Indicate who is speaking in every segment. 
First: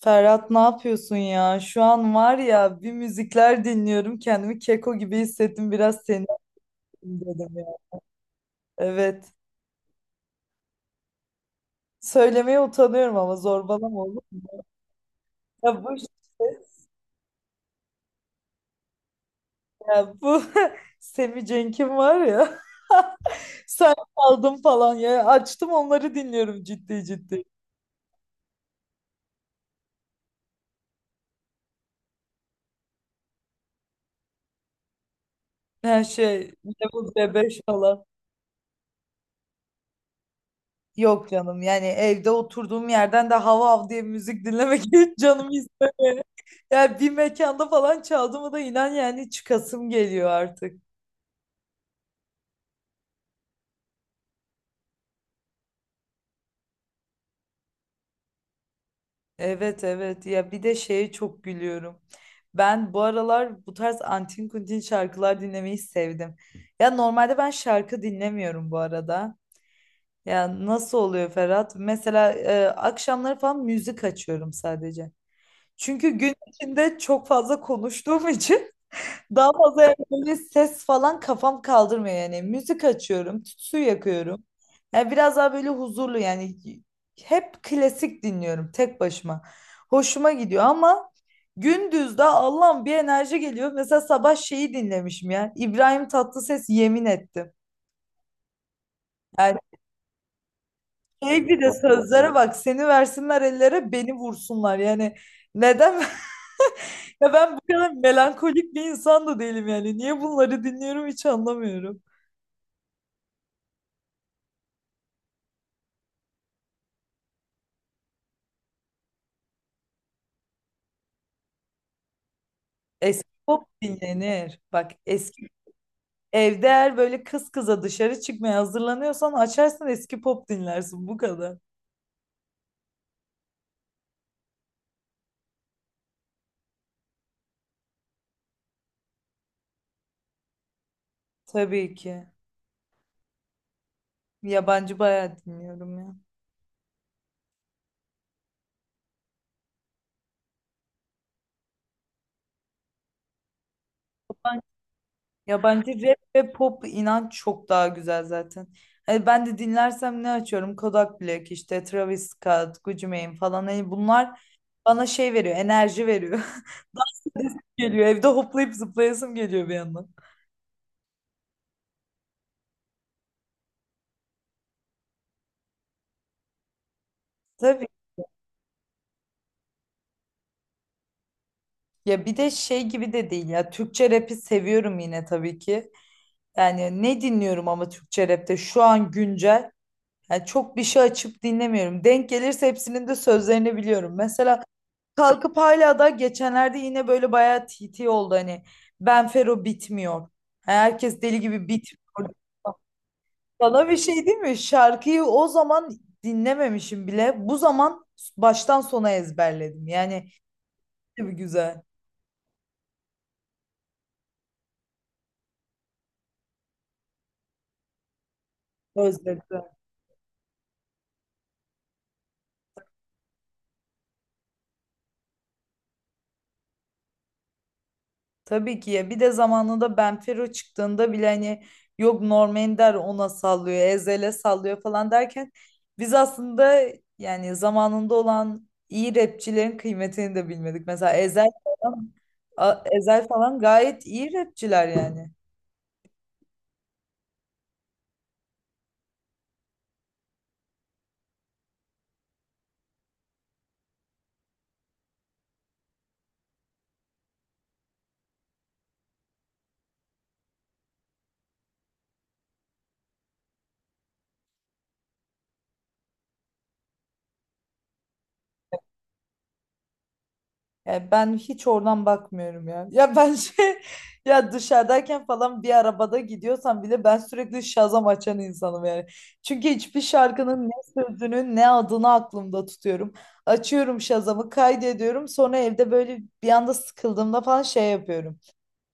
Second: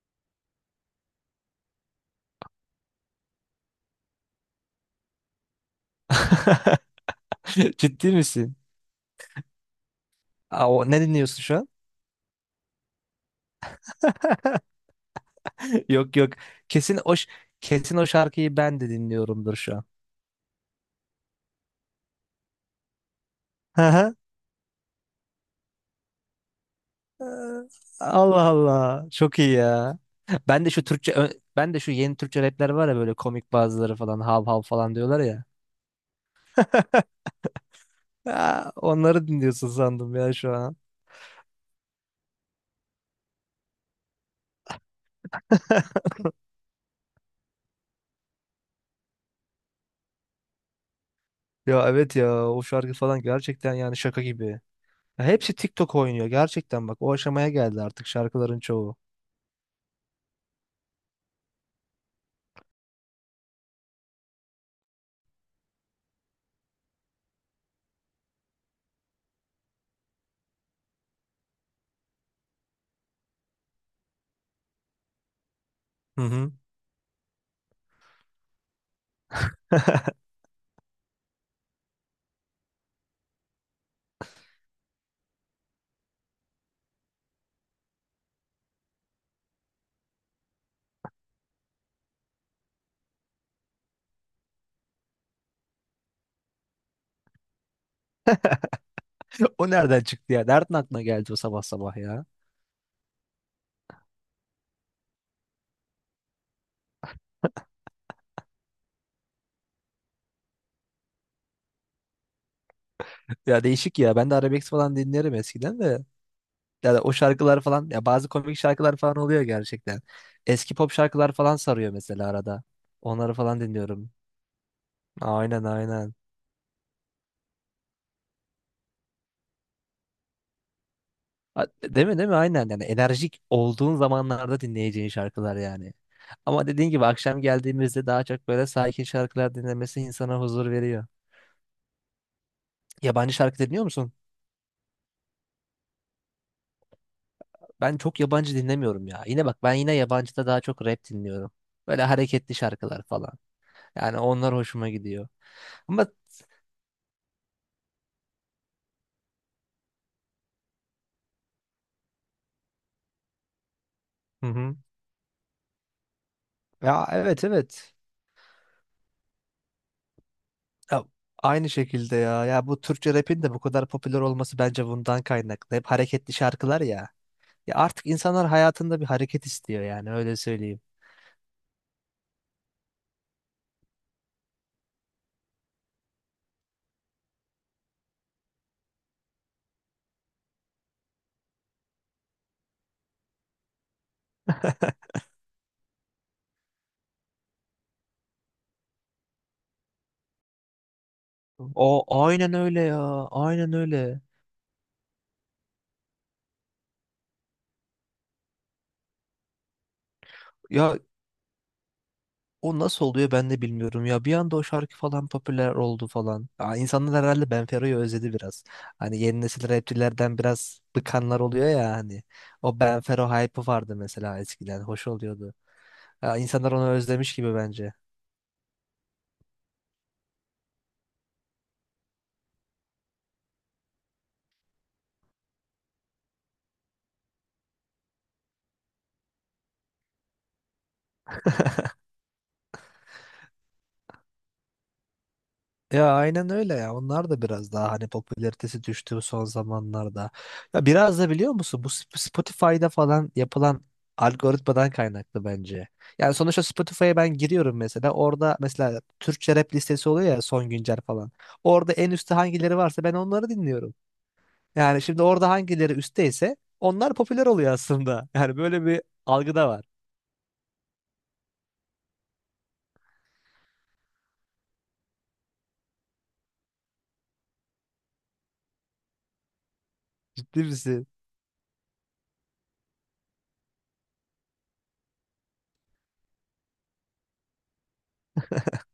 Speaker 1: Ferhat ne yapıyorsun ya? Şu an var ya bir müzikler dinliyorum. Kendimi keko gibi hissettim. Biraz seni arayayım dedim ya.
Speaker 2: Ciddi misin?
Speaker 1: Evet.
Speaker 2: Aa, ne dinliyorsun şu an?
Speaker 1: Söylemeye utanıyorum ama zorbalama olur mu? Ya bu işte,
Speaker 2: Yok yok. Kesin o ş- kesin o şarkıyı ben de dinliyorumdur şu an.
Speaker 1: ya bu Semih Cenk'in var ya.
Speaker 2: Hı
Speaker 1: Sen
Speaker 2: hı.
Speaker 1: aldın falan ya. Açtım onları dinliyorum ciddi
Speaker 2: Ee,
Speaker 1: ciddi.
Speaker 2: Allah Allah. Çok iyi ya. Ben de şu Türkçe ö- ben de şu yeni Türkçe rapler var ya, böyle komik bazıları falan hav hav falan diyorlar ya.
Speaker 1: Her şey Level C5 falan.
Speaker 2: Aa, onları dinliyorsun sandım ya şu an.
Speaker 1: Yok canım, yani evde oturduğum yerden de hav hav diye müzik dinlemek hiç canım istemiyor. Yani bir mekanda falan çaldı mı da inan yani çıkasım geliyor artık.
Speaker 2: Ya evet ya, o şarkı falan gerçekten yani şaka gibi. Ya hepsi TikTok oynuyor gerçekten, bak o aşamaya geldi artık şarkıların çoğu.
Speaker 1: Evet evet, ya bir de şeye çok gülüyorum. Ben bu aralar bu tarz antin kuntin şarkılar dinlemeyi sevdim. Ya normalde ben şarkı dinlemiyorum bu arada. Ya nasıl oluyor Ferhat? Mesela akşamları falan müzik açıyorum sadece. Çünkü
Speaker 2: Hı
Speaker 1: gün
Speaker 2: hı.
Speaker 1: içinde çok fazla konuştuğum için daha fazla yani böyle ses falan kafam kaldırmıyor yani. Müzik açıyorum, tütsü yakıyorum. Yani biraz daha böyle huzurlu yani hep klasik dinliyorum tek başıma. Hoşuma gidiyor ama gündüz de Allah'ım bir enerji geliyor. Mesela sabah şeyi dinlemişim ya. İbrahim Tatlıses yemin etti. Yani
Speaker 2: O nereden çıktı ya? Nereden aklına geldi o
Speaker 1: sürekli
Speaker 2: sabah
Speaker 1: de
Speaker 2: sabah ya?
Speaker 1: sözlere bak, seni versinler ellere beni vursunlar. Yani neden? Ya ben bu kadar melankolik bir insan da değilim yani. Niye bunları dinliyorum hiç anlamıyorum.
Speaker 2: Ya değişik ya. Ben de arabesk falan dinlerim eskiden de. Yani o şarkılar falan ya, bazı komik şarkılar falan oluyor gerçekten. Eski pop şarkılar falan sarıyor mesela arada.
Speaker 1: Eski
Speaker 2: Onları falan
Speaker 1: pop
Speaker 2: dinliyorum.
Speaker 1: dinlenir. Bak eski
Speaker 2: Aynen aynen.
Speaker 1: evde eğer böyle kız kıza dışarı çıkmaya hazırlanıyorsan açarsın eski pop dinlersin bu kadar.
Speaker 2: Ha, değil mi değil mi? Aynen, yani enerjik olduğun zamanlarda dinleyeceğin şarkılar yani. Ama dediğin gibi akşam geldiğimizde daha çok böyle sakin şarkılar dinlemesi insana huzur veriyor.
Speaker 1: Tabii ki.
Speaker 2: Yabancı şarkı dinliyor musun?
Speaker 1: Yabancı bayağı dinliyorum ya.
Speaker 2: Ben çok yabancı dinlemiyorum ya. Yine bak, ben yine yabancıda daha çok rap dinliyorum. Böyle hareketli şarkılar falan. Yani onlar hoşuma gidiyor.
Speaker 1: Yabancı
Speaker 2: Ama
Speaker 1: rap ve pop inan çok daha güzel zaten. Hani ben de dinlersem ne açıyorum? Kodak Black işte Travis Scott, Gucci Mane falan. Hani bunlar
Speaker 2: hı hı.
Speaker 1: bana şey veriyor, enerji veriyor.
Speaker 2: Ya evet evet.
Speaker 1: Geliyor evde hoplayıp zıplayasım geliyor bir yandan.
Speaker 2: Ya, aynı şekilde ya. Ya bu Türkçe rap'in de bu kadar popüler olması bence bundan kaynaklı. Hep hareketli şarkılar ya. Ya
Speaker 1: Tabii.
Speaker 2: artık insanlar hayatında bir hareket istiyor, yani öyle söyleyeyim.
Speaker 1: Ya bir de şey gibi de değil ya. Türkçe rap'i seviyorum yine tabii ki. Yani ne dinliyorum ama Türkçe rapte şu an güncel. Yani çok bir şey açıp dinlemiyorum. Denk gelirse hepsinin de sözlerini biliyorum. Mesela kalkıp hala da geçenlerde yine böyle bayağı TT oldu hani. Benfero bitmiyor. Yani herkes deli gibi
Speaker 2: O
Speaker 1: bitmiyor.
Speaker 2: aynen öyle ya. Aynen
Speaker 1: Sana bir
Speaker 2: öyle.
Speaker 1: şey değil mi? Şarkıyı o zaman dinlememişim bile. Bu zaman baştan sona ezberledim. Yani
Speaker 2: Ya
Speaker 1: ne bir güzel.
Speaker 2: o nasıl oluyor ben de bilmiyorum ya. Bir anda o şarkı falan popüler oldu falan. Aa, insanlar herhalde Benfero'yu özledi biraz. Hani yeni
Speaker 1: Özledim.
Speaker 2: nesil rapçilerden biraz bıkanlar oluyor ya hani. O Benfero hype'ı vardı mesela eskiden. Hoş oluyordu. Ya, insanlar onu özlemiş gibi bence.
Speaker 1: Tabii ki, ya bir de zamanında Benfero çıktığında bile hani yok Norm Ender ona sallıyor, Ezhel'e sallıyor falan derken biz aslında yani zamanında olan iyi rapçilerin kıymetini de bilmedik. Mesela Ezhel falan, Ezhel falan gayet iyi rapçiler yani.
Speaker 2: Ya aynen öyle ya. Onlar da biraz daha hani popülaritesi düştü son zamanlarda. Ya biraz da biliyor musun, bu Spotify'da falan yapılan algoritmadan kaynaklı bence. Yani sonuçta Spotify'a ben giriyorum mesela. Orada mesela Türkçe rap listesi oluyor ya, son güncel falan. Orada en üstte hangileri varsa ben onları dinliyorum. Yani şimdi orada hangileri üstteyse onlar popüler oluyor aslında. Yani böyle bir algı da var.
Speaker 1: Yani ben hiç oradan bakmıyorum ya. Ya ben şey ya dışarıdayken falan bir arabada gidiyorsam bile ben sürekli Shazam açan insanım yani. Çünkü hiçbir
Speaker 2: Ciddi
Speaker 1: şarkının ne
Speaker 2: misin?
Speaker 1: sözünü ne adını aklımda tutuyorum. Açıyorum Shazam'ı kaydediyorum. Sonra evde böyle bir anda sıkıldığımda falan şey yapıyorum.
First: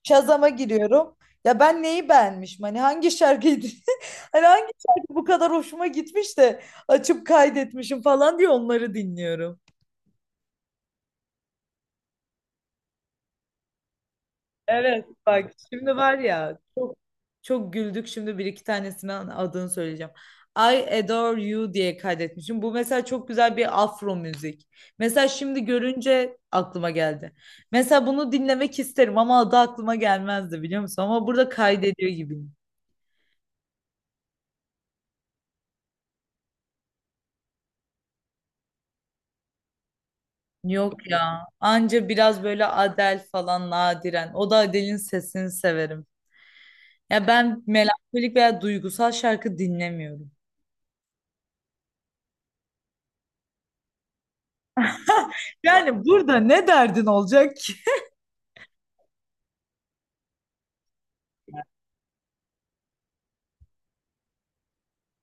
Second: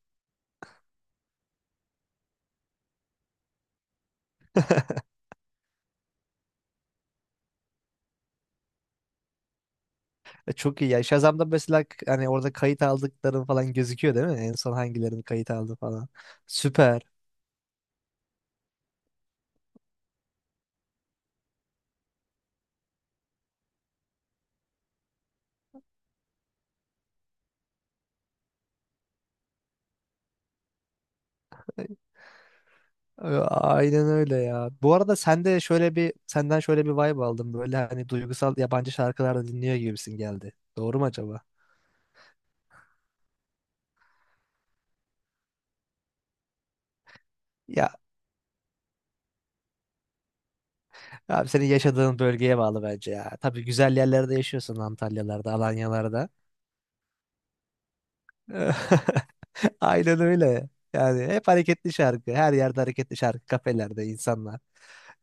Speaker 1: Shazam'a giriyorum. Ya ben neyi beğenmişim? Hani hangi şarkıydı? Hani hangi şarkı bu kadar hoşuma gitmiş de açıp kaydetmişim falan diye onları dinliyorum.
Speaker 2: Çok iyi ya. Shazam'da mesela hani orada kayıt aldıkların falan gözüküyor değil mi? En son
Speaker 1: Evet
Speaker 2: hangilerini kayıt
Speaker 1: bak
Speaker 2: aldı
Speaker 1: şimdi
Speaker 2: falan.
Speaker 1: var ya çok
Speaker 2: Süper.
Speaker 1: çok güldük, şimdi bir iki tanesini adını söyleyeceğim. I Adore You diye kaydetmişim. Bu mesela çok güzel bir afro müzik. Mesela şimdi görünce aklıma geldi. Mesela bunu dinlemek isterim ama adı aklıma gelmezdi biliyor musun? Ama burada kaydediyor gibiyim.
Speaker 2: Aynen öyle ya. Bu arada senden şöyle bir vibe aldım. Böyle hani duygusal yabancı şarkılar da dinliyor gibisin geldi. Doğru mu
Speaker 1: Yok
Speaker 2: acaba?
Speaker 1: ya. Anca biraz böyle Adele falan nadiren. O da Adele'in sesini severim. Ya ben
Speaker 2: Ya
Speaker 1: melankolik veya duygusal şarkı dinlemiyorum.
Speaker 2: abi, senin yaşadığın bölgeye bağlı bence ya. Tabii güzel yerlerde yaşıyorsun, Antalyalarda,
Speaker 1: Yani
Speaker 2: Alanyalarda.
Speaker 1: burada ne derdin olacak.
Speaker 2: Aynen öyle. Yani hep hareketli şarkı. Her yerde hareketli şarkı. Kafelerde insanlar.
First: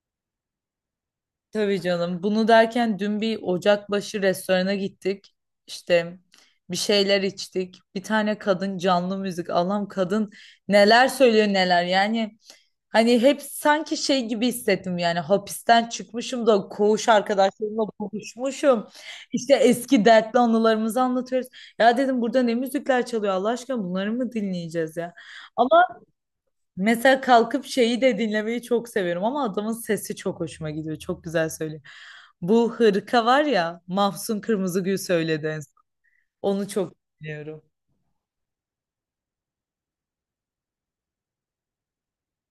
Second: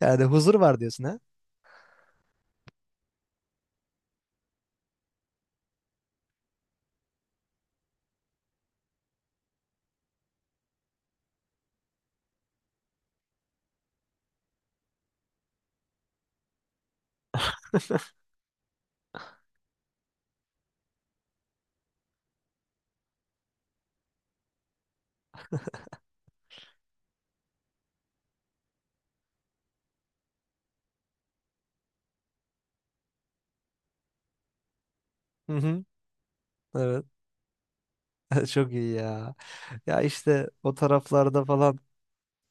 Speaker 2: Yani huzur var diyorsun ha?
Speaker 1: Tabii canım. Bunu derken dün bir Ocakbaşı restorana gittik. İşte bir şeyler içtik. Bir tane kadın canlı müzik. Allah'ım, kadın neler söylüyor neler. Yani hani hep sanki şey gibi hissettim, yani hapisten çıkmışım da koğuş arkadaşlarımla buluşmuşum. İşte eski dertli anılarımızı anlatıyoruz. Ya dedim burada ne müzikler çalıyor Allah aşkına, bunları mı dinleyeceğiz ya? Mesela kalkıp şeyi de dinlemeyi çok seviyorum ama adamın sesi çok hoşuma gidiyor. Çok güzel söylüyor. Bu hırka var ya, Mahsun Kırmızıgül söyledi
Speaker 2: Hı
Speaker 1: en son.
Speaker 2: hı.
Speaker 1: Onu çok
Speaker 2: Evet.
Speaker 1: dinliyorum.
Speaker 2: Çok iyi ya. Ya işte o taraflarda falan,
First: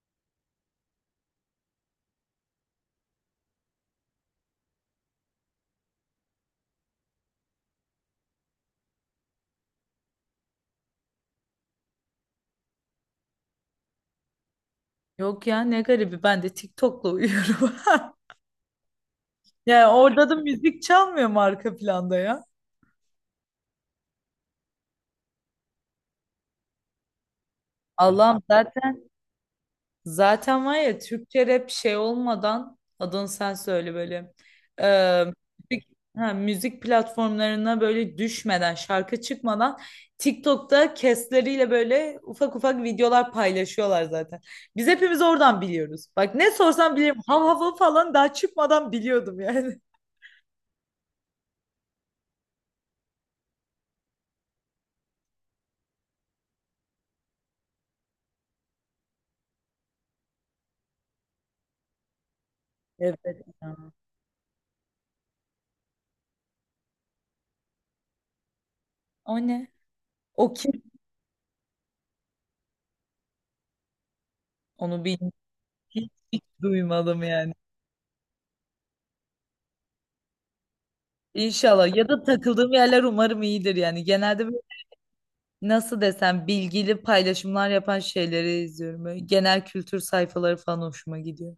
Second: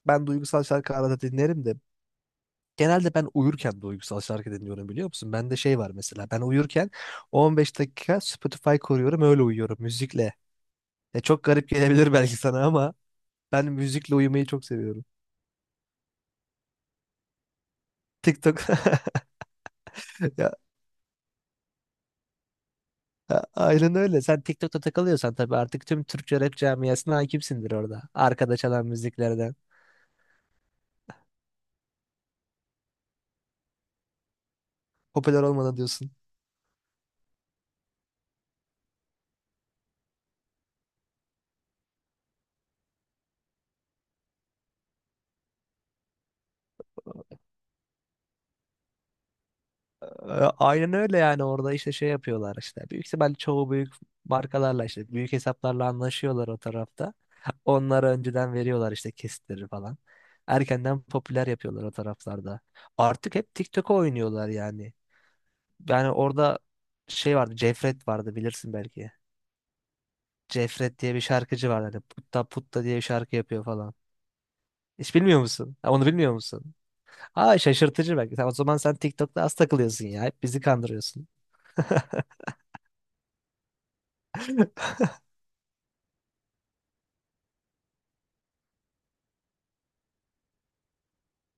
Speaker 2: ben duygusal şarkı arada dinlerim de genelde ben uyurken duygusal şarkı dinliyorum biliyor musun? Bende şey var, mesela ben uyurken 15 dakika Spotify koruyorum, öyle uyuyorum müzikle. Ya çok garip gelebilir belki sana ama ben müzikle uyumayı çok seviyorum.
Speaker 1: Yok ya, ne garibi, ben de TikTok'la uyuyorum.
Speaker 2: TikTok.
Speaker 1: Yani orada da
Speaker 2: Ya,
Speaker 1: müzik çalmıyor mu arka planda ya?
Speaker 2: aynen öyle. Sen TikTok'ta takılıyorsan tabii artık tüm Türkçe rap camiasına hakimsindir orada.
Speaker 1: Allah'ım,
Speaker 2: Arkada çalan
Speaker 1: zaten
Speaker 2: müziklerden.
Speaker 1: Zaten var ya Türkçe rap şey olmadan adını sen söyle böyle. Ee,
Speaker 2: Popüler olmadan
Speaker 1: müzik,
Speaker 2: diyorsun.
Speaker 1: ha, müzik platformlarına böyle düşmeden şarkı çıkmadan TikTok'ta kesleriyle böyle ufak ufak videolar paylaşıyorlar zaten. Biz hepimiz oradan biliyoruz. Bak ne sorsam bilirim. Hav hav falan daha çıkmadan biliyordum yani.
Speaker 2: E, Aynen öyle, yani orada işte şey yapıyorlar işte. Büyük ihtimal çoğu büyük markalarla, işte büyük hesaplarla anlaşıyorlar o tarafta. Onlara önceden veriyorlar işte, kesitleri falan. Erkenden popüler yapıyorlar o taraflarda.
Speaker 1: Evet,
Speaker 2: Artık hep
Speaker 1: ya.
Speaker 2: TikTok'a oynuyorlar yani. Yani orada şey vardı, Cefret vardı, bilirsin belki.
Speaker 1: O ne? O kim?
Speaker 2: Cefret diye bir şarkıcı vardı. Hani putta putta diye bir şarkı yapıyor falan.
Speaker 1: Onu
Speaker 2: Hiç
Speaker 1: bilmiyorum.
Speaker 2: bilmiyor musun? Ha, onu
Speaker 1: Hiç,
Speaker 2: bilmiyor
Speaker 1: hiç
Speaker 2: musun?
Speaker 1: duymadım yani.
Speaker 2: Ha, şaşırtıcı belki. O zaman sen TikTok'ta az takılıyorsun ya. Hep bizi kandırıyorsun.
Speaker 1: İnşallah, ya da takıldığım yerler umarım iyidir, yani genelde böyle nasıl desem bilgili paylaşımlar yapan şeyleri izliyorum, böyle genel kültür sayfaları falan hoşuma gidiyor.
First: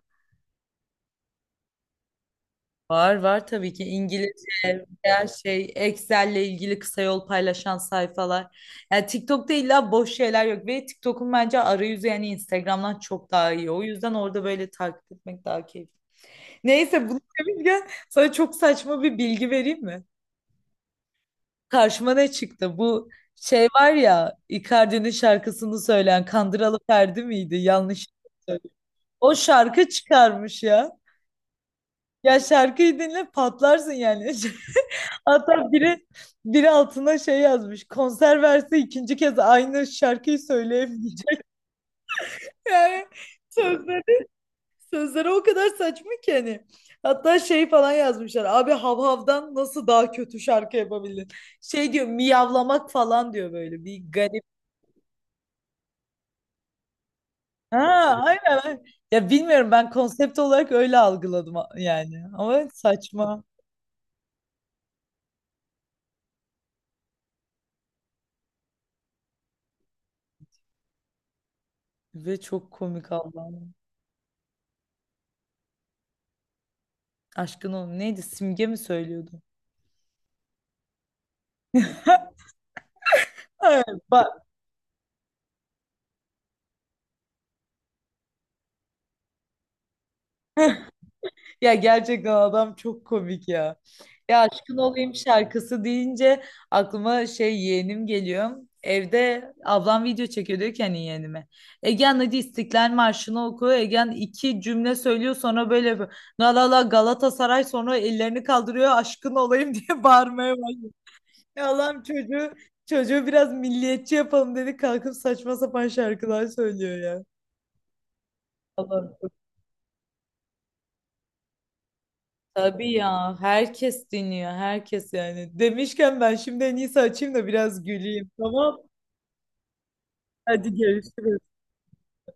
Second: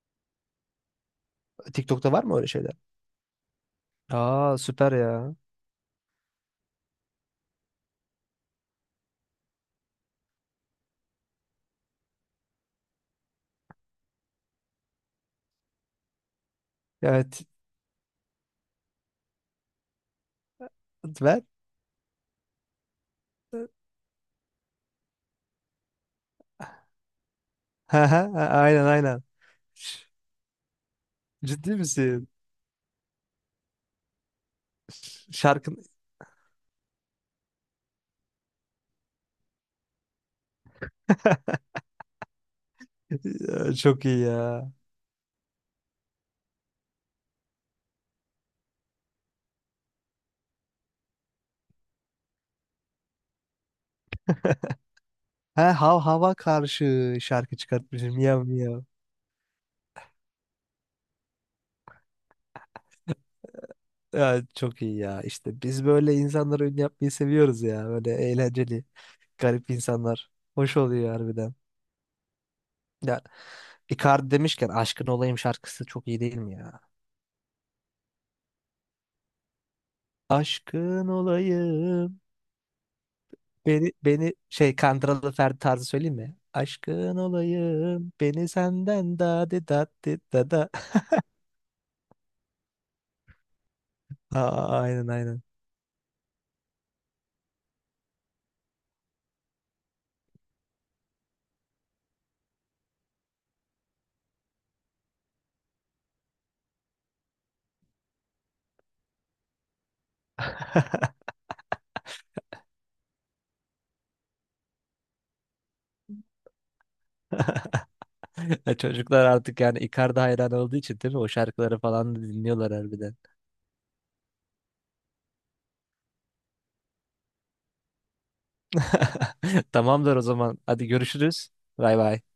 Speaker 2: TikTok'ta var mı öyle şeyler?
Speaker 1: Var var, tabii ki
Speaker 2: Aa,
Speaker 1: İngilizce
Speaker 2: süper
Speaker 1: her
Speaker 2: ya.
Speaker 1: şey Excel'le ilgili kısa yol paylaşan sayfalar. Yani TikTok'ta illa boş şeyler yok ve TikTok'un bence arayüzü yani Instagram'dan çok daha iyi. O yüzden orada böyle takip etmek daha keyifli. Neyse bunu
Speaker 2: Evet.
Speaker 1: demişken sana çok saçma bir bilgi vereyim mi?
Speaker 2: Ver.
Speaker 1: Karşıma ne çıktı? Bu şey var ya, Icardi'nin şarkısını söyleyen Kandıralı Ferdi miydi? Yanlış
Speaker 2: Ha ha ha,
Speaker 1: söyledim.
Speaker 2: aynen aynen.
Speaker 1: O şarkı çıkarmış ya.
Speaker 2: Ciddi misin?
Speaker 1: Ya şarkıyı dinle patlarsın yani. Hatta
Speaker 2: Şarkın
Speaker 1: biri altına şey yazmış. Konser verse ikinci kez aynı şarkıyı söyleyemeyecek. Yani
Speaker 2: çok iyi
Speaker 1: sözleri,
Speaker 2: ya.
Speaker 1: sözleri o kadar saçma ki hani. Hatta şey falan yazmışlar. Abi Havhav'dan nasıl daha kötü şarkı yapabildin? Şey diyor, miyavlamak falan diyor böyle. Bir garip.
Speaker 2: Ha, hav hava karşı şarkı
Speaker 1: Ha,
Speaker 2: çıkartmışım. Miyav
Speaker 1: aynen.
Speaker 2: miyav.
Speaker 1: Aynen. Ya bilmiyorum, ben konsept olarak öyle algıladım yani. Ama saçma
Speaker 2: Ya, çok iyi ya. İşte biz böyle insanlara ün yapmayı seviyoruz ya. Böyle eğlenceli, garip insanlar. Hoş oluyor harbiden.
Speaker 1: ve çok komik
Speaker 2: Ya
Speaker 1: Allah'ım.
Speaker 2: Icardi demişken, aşkın olayım şarkısı çok iyi değil mi ya?
Speaker 1: Aşkın oğlum neydi? Simge mi söylüyordu?
Speaker 2: Aşkın olayım.
Speaker 1: Evet.
Speaker 2: Beni şey, Kandıralı Ferdi tarzı söyleyeyim mi? Aşkın olayım, beni senden, da di da di dadi da.
Speaker 1: Ya gerçekten adam çok komik ya. Ya aşkın
Speaker 2: Aa, aynen
Speaker 1: olayım
Speaker 2: aynen.
Speaker 1: şarkısı deyince aklıma şey yeğenim geliyor. Evde ablam video çekiyor diyor ki hani yeğenime. Egen hadi İstiklal Marşı'nı oku. Egen iki cümle söylüyor sonra böyle yapıyor. La la la Galatasaray, sonra ellerini kaldırıyor aşkın olayım diye bağırmaya başlıyor. Ya Allah'ım çocuğu biraz milliyetçi yapalım dedi, kalkıp saçma sapan şarkılar söylüyor ya.
Speaker 2: Ya
Speaker 1: Allah'ım.
Speaker 2: çocuklar artık, yani Icardi hayran olduğu için değil mi, o şarkıları falan da dinliyorlar
Speaker 1: Tabii
Speaker 2: harbiden.
Speaker 1: ya, herkes dinliyor herkes yani. Demişken ben şimdi en iyisi açayım da biraz güleyim, tamam.
Speaker 2: Tamamdır o zaman.
Speaker 1: Hadi
Speaker 2: Hadi
Speaker 1: görüşürüz.
Speaker 2: görüşürüz. Bay bay.